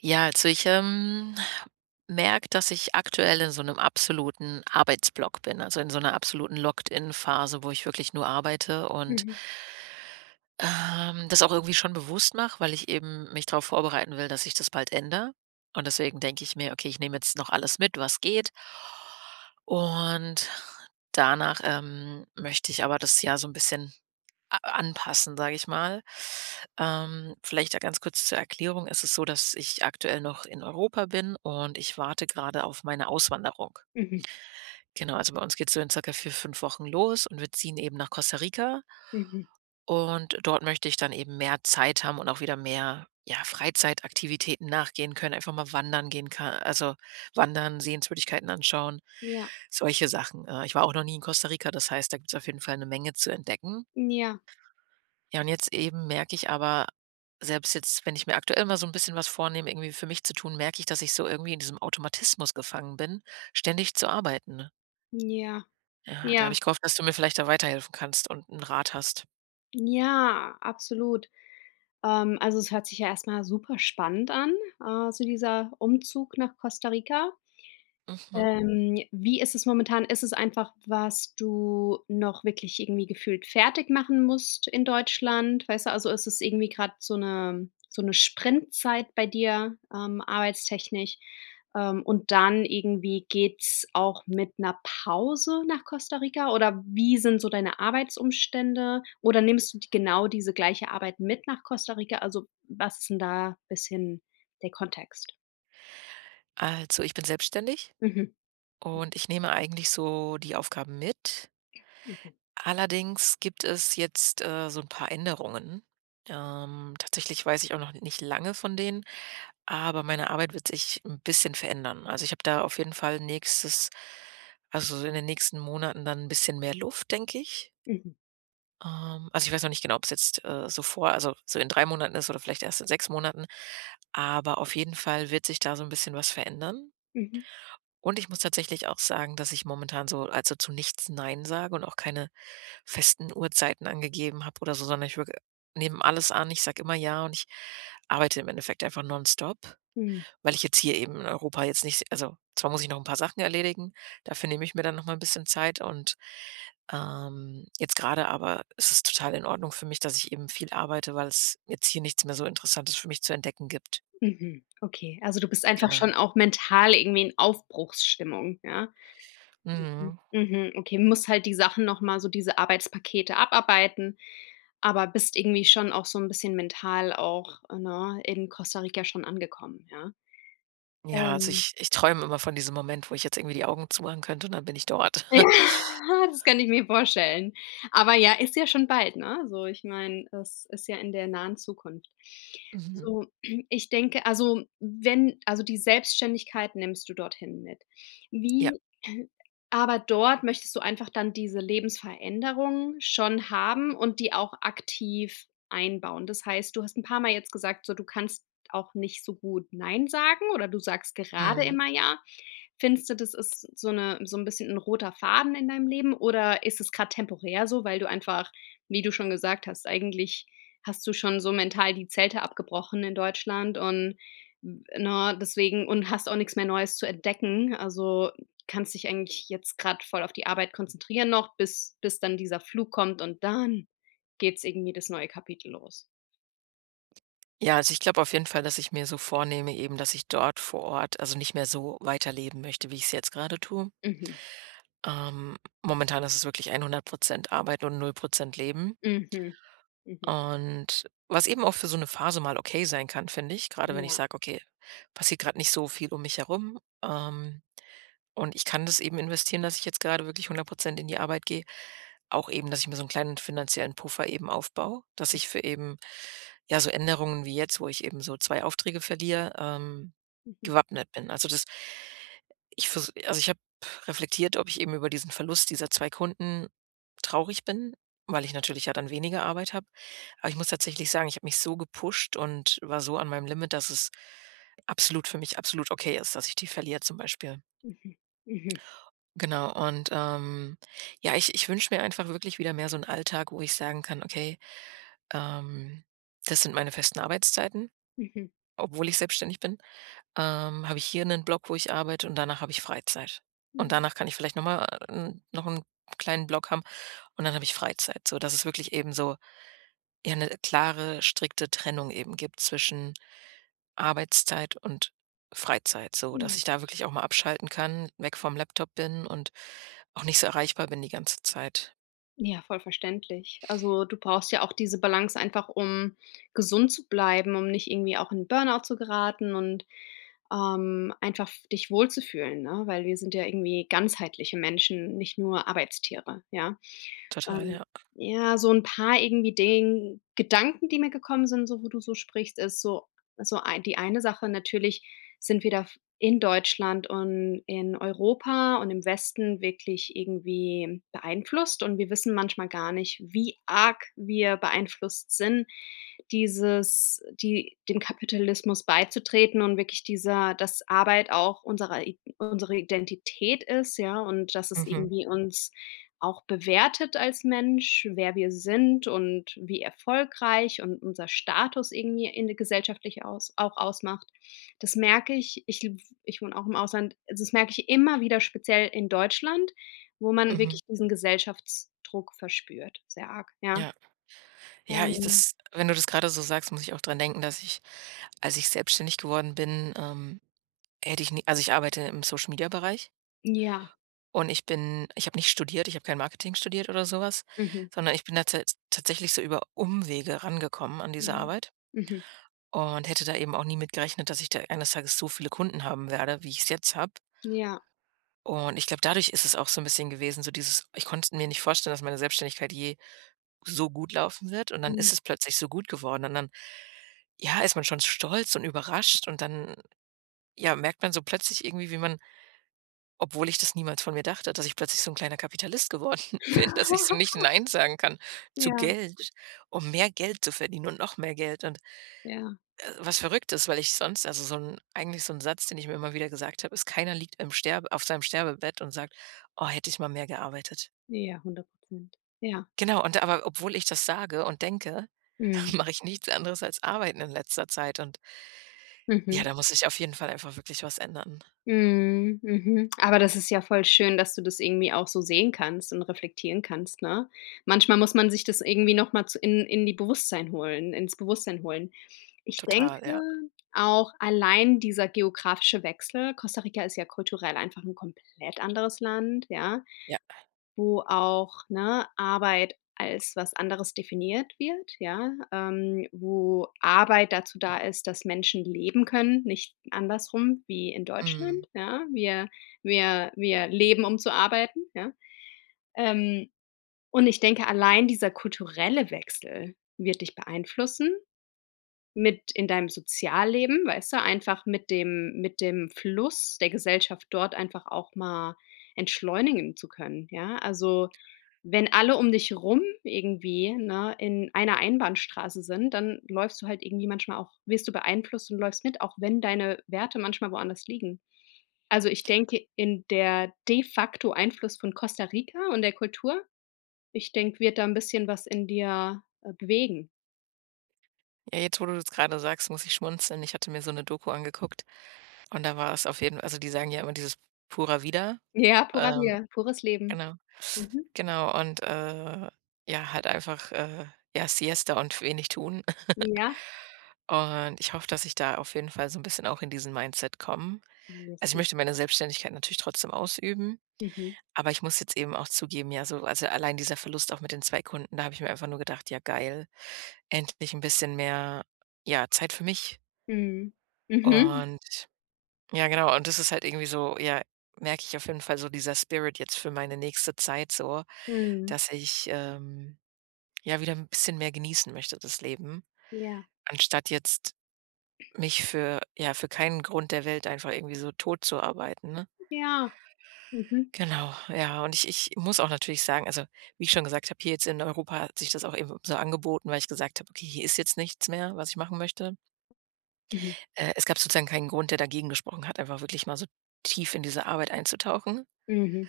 Ja, also ich merke, dass ich aktuell in so einem absoluten Arbeitsblock bin, also in so einer absoluten Locked-in-Phase, wo ich wirklich nur arbeite und Mhm, das auch irgendwie schon bewusst mache, weil ich eben mich darauf vorbereiten will, dass sich das bald ändere. Und deswegen denke ich mir: „Okay, ich nehme jetzt noch alles mit, was geht." Und danach möchte ich aber das Jahr so ein bisschen a anpassen, sage ich mal. Vielleicht da ganz kurz zur Erklärung. Es ist so, dass ich aktuell noch in Europa bin und ich warte gerade auf meine Auswanderung. mhm, Genau, also bei uns geht's so in circa 4, 5 Wochen los und wir ziehen eben nach Costa Rica, mhm. und dort möchte ich dann eben mehr Zeit haben und auch wieder mehr, ja, Freizeitaktivitäten nachgehen können, einfach mal wandern gehen kann, also wandern, Sehenswürdigkeiten anschauen, Ja. solche Sachen. Ich war auch noch nie in Costa Rica, das heißt, da gibt es auf jeden Fall eine Menge zu entdecken. Ja, Ja, und jetzt eben merke ich aber, selbst jetzt, wenn ich mir aktuell mal so ein bisschen was vornehme, irgendwie für mich zu tun, merke ich, dass ich so irgendwie in diesem Automatismus gefangen bin, ständig zu arbeiten. ja, Ja, da habe ja, ich gehofft, dass du mir vielleicht da weiterhelfen kannst und einen Rat hast. ja, absolut. Also, es hört sich ja erst mal super spannend an, so dieser Umzug nach Costa Rica. Mhm. Wie ist es momentan? Ist es einfach, was du noch wirklich irgendwie gefühlt fertig machen musst in Deutschland? Weißt du, also ist es irgendwie gerade so eine Sprintzeit bei dir, arbeitstechnisch? Und dann irgendwie geht's auch mit einer Pause nach Costa Rica oder wie sind so deine Arbeitsumstände? Oder nimmst du d genau diese gleiche Arbeit mit nach Costa Rica? Also, was ist denn da ein bisschen der Kontext? Also, ich bin selbstständig Mhm, und ich nehme eigentlich so die Aufgaben mit. okay. Allerdings gibt es jetzt, so ein paar Änderungen. Tatsächlich weiß ich auch noch nicht lange von denen. Aber meine Arbeit wird sich ein bisschen verändern. Also, ich habe da auf jeden Fall so in den nächsten Monaten dann ein bisschen mehr Luft, denke ich. Mhm, Also, ich weiß noch nicht genau, ob es jetzt, so in 3 Monaten ist oder vielleicht erst in 6 Monaten, aber auf jeden Fall wird sich da so ein bisschen was verändern. mhm, Und ich muss tatsächlich auch sagen, dass ich momentan zu nichts nein sage und auch keine festen Uhrzeiten angegeben habe oder so, sondern ich wirke nehme alles an. Ich sage immer ja und ich arbeite im Endeffekt einfach nonstop. mhm. Weil ich jetzt hier eben in Europa jetzt nicht, also, zwar muss ich noch ein paar Sachen erledigen, dafür nehme ich mir dann noch mal ein bisschen Zeit und jetzt gerade aber ist es total in Ordnung für mich, dass ich eben viel arbeite, weil es jetzt hier nichts mehr so Interessantes für mich zu entdecken gibt. Mhm, okay. Also, du bist einfach Genau. schon auch mental irgendwie in Aufbruchsstimmung, ja? Mhm. Mhm. Mhm, okay, musst halt die Sachen noch mal so diese Arbeitspakete abarbeiten, aber bist irgendwie schon auch so ein bisschen mental auch, ne, in Costa Rica schon angekommen, ja? Ja, also, Ähm ich träume immer von diesem Moment, wo ich jetzt irgendwie die Augen zumachen könnte und dann bin ich dort. Ja, das kann ich mir vorstellen. Aber ja, ist ja schon bald, ne? So, ich meine, es ist ja in der nahen Zukunft. Mhm. So, ich denke, also, wenn also, die Selbstständigkeit nimmst du dorthin mit. Ja. Wie Aber dort möchtest du einfach dann diese Lebensveränderung schon haben und die auch aktiv einbauen. Das heißt, du hast ein paar Mal jetzt gesagt, so, du kannst auch nicht so gut „nein" sagen oder du sagst gerade Mhm. immer „ja". Findest du, das ist so ein bisschen ein roter Faden in deinem Leben oder ist es gerade temporär so, weil du einfach, wie du schon gesagt hast, eigentlich hast du schon so mental die Zelte abgebrochen in Deutschland und, ne, deswegen und hast auch nichts mehr Neues zu entdecken. Also, kannst dich eigentlich jetzt gerade voll auf die Arbeit konzentrieren noch, bis dann dieser Flug kommt und dann geht's irgendwie das neue Kapitel los. Ja, also, ich glaube auf jeden Fall, dass ich mir so vornehme eben, dass ich dort vor Ort, also, nicht mehr so weiterleben möchte, wie ich es jetzt gerade tue. Mhm, Momentan ist es wirklich 100% Arbeit und 0% Leben. mhm, mhm. Und was eben auch für so eine Phase mal okay sein kann, finde ich, gerade wenn ich Ja. sage: „Okay, passiert gerade nicht so viel um mich herum." Ähm und ich kann das eben investieren, dass ich jetzt gerade wirklich 100% in die Arbeit gehe. Auch eben, dass ich mir so einen kleinen finanziellen Puffer eben aufbaue, dass ich für eben, ja, so Änderungen wie jetzt, wo ich eben so 2 Aufträge verliere, Mhm, gewappnet bin. Also, das ich habe reflektiert, ob ich eben über diesen Verlust dieser 2 Kunden traurig bin, weil ich natürlich ja dann weniger Arbeit habe. Aber ich muss tatsächlich sagen, ich habe mich so gepusht und war so an meinem Limit, dass es absolut für mich absolut okay ist, dass ich die verliere zum Beispiel. mhm, mhm, Genau und, ja, ich wünsche mir einfach wirklich wieder mehr so 'n Alltag, wo ich sagen kann: „Okay, ähm, das sind meine festen Arbeitszeiten, mhm, obwohl ich selbstständig bin. Habe ich hier einen Block, wo ich arbeite und danach habe ich Freizeit. Und mhm. danach kann ich vielleicht noch mal, noch einen kleinen Block haben und dann habe ich Freizeit." So, dass es wirklich eben so, ja, eine klare, strikte Trennung eben gibt zwischen Arbeitszeit und Freizeit, so Ja, dass ja. ich da wirklich auch mal abschalten kann, weg vom Laptop bin und auch nicht so erreichbar bin die ganze Zeit. Ja, voll verständlich. Also, du brauchst ja auch diese Balance einfach, um gesund zu bleiben, um nicht irgendwie auch in Burnout zu geraten und einfach f dich wohlzufühlen, ne? Weil wir sind ja irgendwie ganzheitliche Menschen, nicht nur Arbeitstiere, ja? Total, Ähm, ja. ja, so ein paar irgendwie Ding Gedanken, die mir gekommen sind, so wo du so sprichst, ist so so ei die eine Sache natürlich, sind wir da f in Deutschland und in Europa und im Westen wirklich irgendwie beeinflusst, und wir wissen manchmal gar nicht, wie arg wir beeinflusst sind, dieses die dem Kapitalismus beizutreten, und wirklich dieser dass Arbeit auch unsere I unsere Identität ist, ja, und dass es Mhm, irgendwie uns auch bewertet als Mensch, wer wir sind und wie erfolgreich und unser Status irgendwie in der gesellschaftlich aus auch ausmacht. Das merke ich. Ich wohne auch im Ausland, also das merke ich immer wieder speziell in Deutschland, wo man mhm. wirklich diesen Gesellschaftsdruck verspürt, sehr arg, ja. Ja. Ja, ich Ähm, das wenn du das grade so sagst, muss ich auch dran denken, dass ich, als ich selbstständig geworden bin, hätte ich nie also, ich arbeite im Social-Media-Bereich, ja, und ich habe nicht studiert, ich habe kein Marketing studiert oder so was, mhm. sondern ich bin da tatsächlich so über Umwege rangekommen an diese Ja. Arbeit. Mhm. Und hätte da eben auch nie mit gerechnet, dass ich da eines Tages so viele Kunden haben werde, wie ich es jetzt habe. Ja. Und ich glaube, dadurch ist es auch so ein bisschen gewesen, so dieses, ich konnte mir nicht vorstellen, dass meine Selbstständigkeit je so gut laufen wird, und dann Mhm. ist es plötzlich so gut geworden und dann, ja, ist man schon stolz und überrascht, und dann, ja, merkt man so plötzlich irgendwie, wie man obwohl ich das niemals von mir dachte, dass ich plötzlich so ein kleiner Kapitalist geworden bin, dass ich so nicht nein sagen kann zu Ja, Geld, um mehr Geld zu verdienen und noch mehr Geld. Und ja, was verrückt ist, weil ich sonst, also, so ein Satz, den ich mir immer wieder gesagt habe, ist: „Keiner liegt im Sterbe auf seinem Sterbebett und sagt: ‚Oh, hätte ich mal mehr gearbeitet.'" ja, 100%. Ja. Genau, und aber obwohl ich das sage und denke, Mhm. mache ich nichts anderes als arbeiten in letzter Zeit, und ja, Mhm. da muss ich auf jeden Fall einfach wirklich was ändern. Mhm. Mhm. Aber das ist ja voll schön, dass du das irgendwie auch so sehen kannst und reflektieren kannst, ne? Manchmal muss man sich das irgendwie noch mal in die Bewusstsein holen ins Bewusstsein holen. Ich denke Total, ja. auch, allein dieser geografische Wechsel Costa Rica ist ja kulturell einfach ein komplett anderes Land, ja? Ja. Wo auch, ne, Arbeit als was anderes definiert wird, ja, wo Arbeit dazu da ist, dass Menschen leben können, nicht andersrum wie in Mhm. Deutschland, ja. Wir leben, um zu arbeiten, ja. Ähm, und ich denke, allein dieser kulturelle Wechsel wird dich beeinflussen. Mit in deinem Sozialleben, weißt du, einfach mit dem Fluss der Gesellschaft dort einfach auch mal entschleunigen zu können, ja? Also, wenn alle um dich rum irgendwie, ne, in einer Einbahnstraße sind, dann läufst du halt irgendwie manchmal auch, wirst du beeinflusst und läufst mit, auch wenn deine Werte manchmal woanders liegen. Also, ich denke, in der de facto Einfluss von Costa Rica und der Kultur, ich denke, wird da ein bisschen was in dir, bewegen. Ja, jetzt, wo du es gerade sagst, muss ich schmunzeln. Ich hatte mir so eine Doku angeguckt und da war es auf jeden Fall, also, die sagen ja immer dieses Pura Vida, Ja, purer ähm Wir, pures Leben. Genau. Mhm. Genau und, ja, halt einfach, ja, Siesta und wenig tun. Ja, Und ich hoffe, dass ich da auf jeden Fall so ein bisschen auch in diesen Mindset komme. Also, ich mindestens. möchte meine Selbstständigkeit natürlich trotzdem ausüben, Mhm. aber ich muss jetzt eben auch zugeben, ja, so also, allein dieser Verlust auch mit den 2 Kunden, da habe ich mir einfach nur gedacht: „Ja, geil, endlich ein bisschen mehr, ja, Zeit für mich." Mhm. Mhm. Und ja, genau, und das ist halt irgendwie so, ja, merke ich auf jeden Fall so dieser Spirit jetzt für meine nächste Zeit so, Mhm. dass ich, ja, wieder ein bisschen mehr genießen möchte, das Leben, Ja. anstatt jetzt mich für keinen Grund der Welt einfach irgendwie so totzuarbeiten, ne? Ja. Mhm. Genau, ja, und ich muss auch natürlich sagen, also, wie ich schon gesagt habe, hier jetzt in Europa hat sich das auch eben so angeboten, weil ich gesagt habe: „Okay, hier ist jetzt nichts mehr, was ich machen möchte." Mhm. Es gab sozusagen keinen Grund, der dagegen gesprochen hat, einfach wirklich mal so tief in diese Arbeit einzutauchen. Mhm.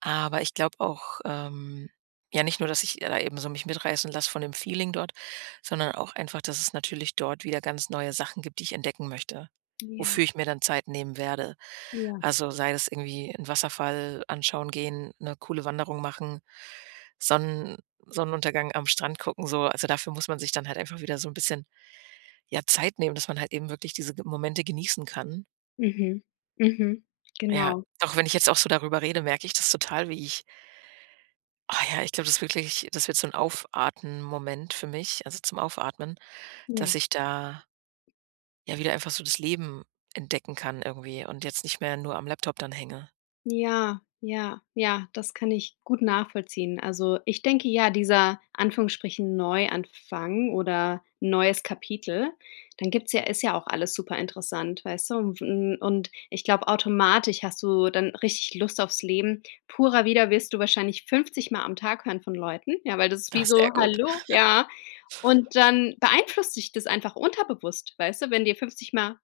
Aber ich glaube auch, ja, nicht nur, dass ich da eben so mich mitreißen lasse von dem Feeling dort, sondern auch einfach, dass es natürlich dort wieder ganz neue Sachen gibt, die ich entdecken möchte, Ja. wofür ich mir dann Zeit nehmen werde. Ja. Also, sei das irgendwie einen Wasserfall anschauen gehen, eine coole Wanderung machen, Sonnen Sonnenuntergang am Strand gucken, so. Also, dafür muss man sich dann halt einfach wieder so ein bisschen, ja, Zeit nehmen, dass man halt eben wirklich diese Ge Momente genießen kann. Mhm. Mhm. Ja, Genau. auch wenn ich jetzt auch so darüber rede, merke ich das total, wie ich, Ah ja, ich glaube, das wird so 'n Aufatmen-Moment für mich, also zum Aufatmen, Ja. dass ich da ja wieder einfach so das Leben entdecken kann irgendwie und jetzt nicht mehr nur am Laptop dann hänge. Ja, ja, ja, das kann ich gut nachvollziehen. Also, ich denke, ja, dieser Anführungsstrichen Neuanfang oder neues Kapitel, dann gibt's ja, ist ja auch alles super interessant, weißt du? Und ich glaube, automatisch hast du dann richtig Lust aufs Leben. Purer wieder wirst du wahrscheinlich 50 Mal am Tag hören von Leuten, ja, weil das ist Ah, wie so: sehr gut. „Hallo?" Ja. Und dann beeinflusst dich das einfach unterbewusst, weißt du? Wenn dir 50 Mal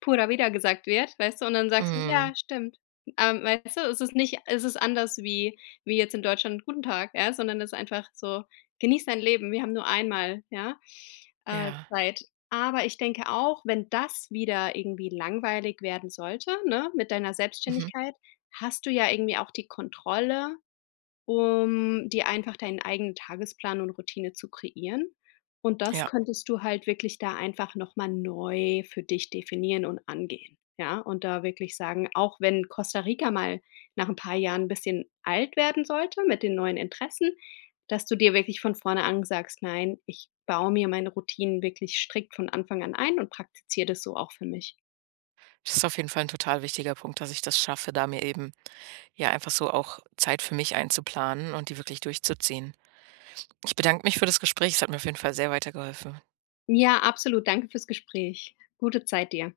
purer wieder gesagt wird, weißt du? Und dann sagst du: Mhm, „Ja, stimmt." Weißt du, es ist nicht, es ist anders wie jetzt in Deutschland „Guten Tag", ja, sondern es ist einfach so: „Genieß dein Leben, wir haben nur einmal", ja, ja, Zeit. Aber ich denke auch, wenn das wieder irgendwie langweilig werden sollte, ne, mit deiner mhm, Selbstständigkeit, hast du ja irgendwie auch die Kontrolle, um dir einfach deinen eigenen Tagesplan und Routine zu kreieren. Und das ja. könntest du halt wirklich da einfach noch mal neu für dich definieren und angehen. Ja, und da wirklich sagen, auch wenn Costa Rica mal nach ein paar Jahren 'n bisschen alt werden sollte mit den neuen Interessen, dass du dir wirklich von vorne an sagst: „Nein, ich baue mir meine Routinen wirklich strikt von Anfang an ein und praktiziere das so auch für mich." Das ist auf jeden Fall 'n total wichtiger Punkt, dass ich das schaffe, da mir eben ja einfach so auch Zeit für mich einzuplanen und die wirklich durchzuziehen. Ich bedanke mich für das Gespräch. Es hat mir auf jeden Fall sehr weitergeholfen. Ja, absolut. Danke fürs Gespräch. Gute Zeit dir.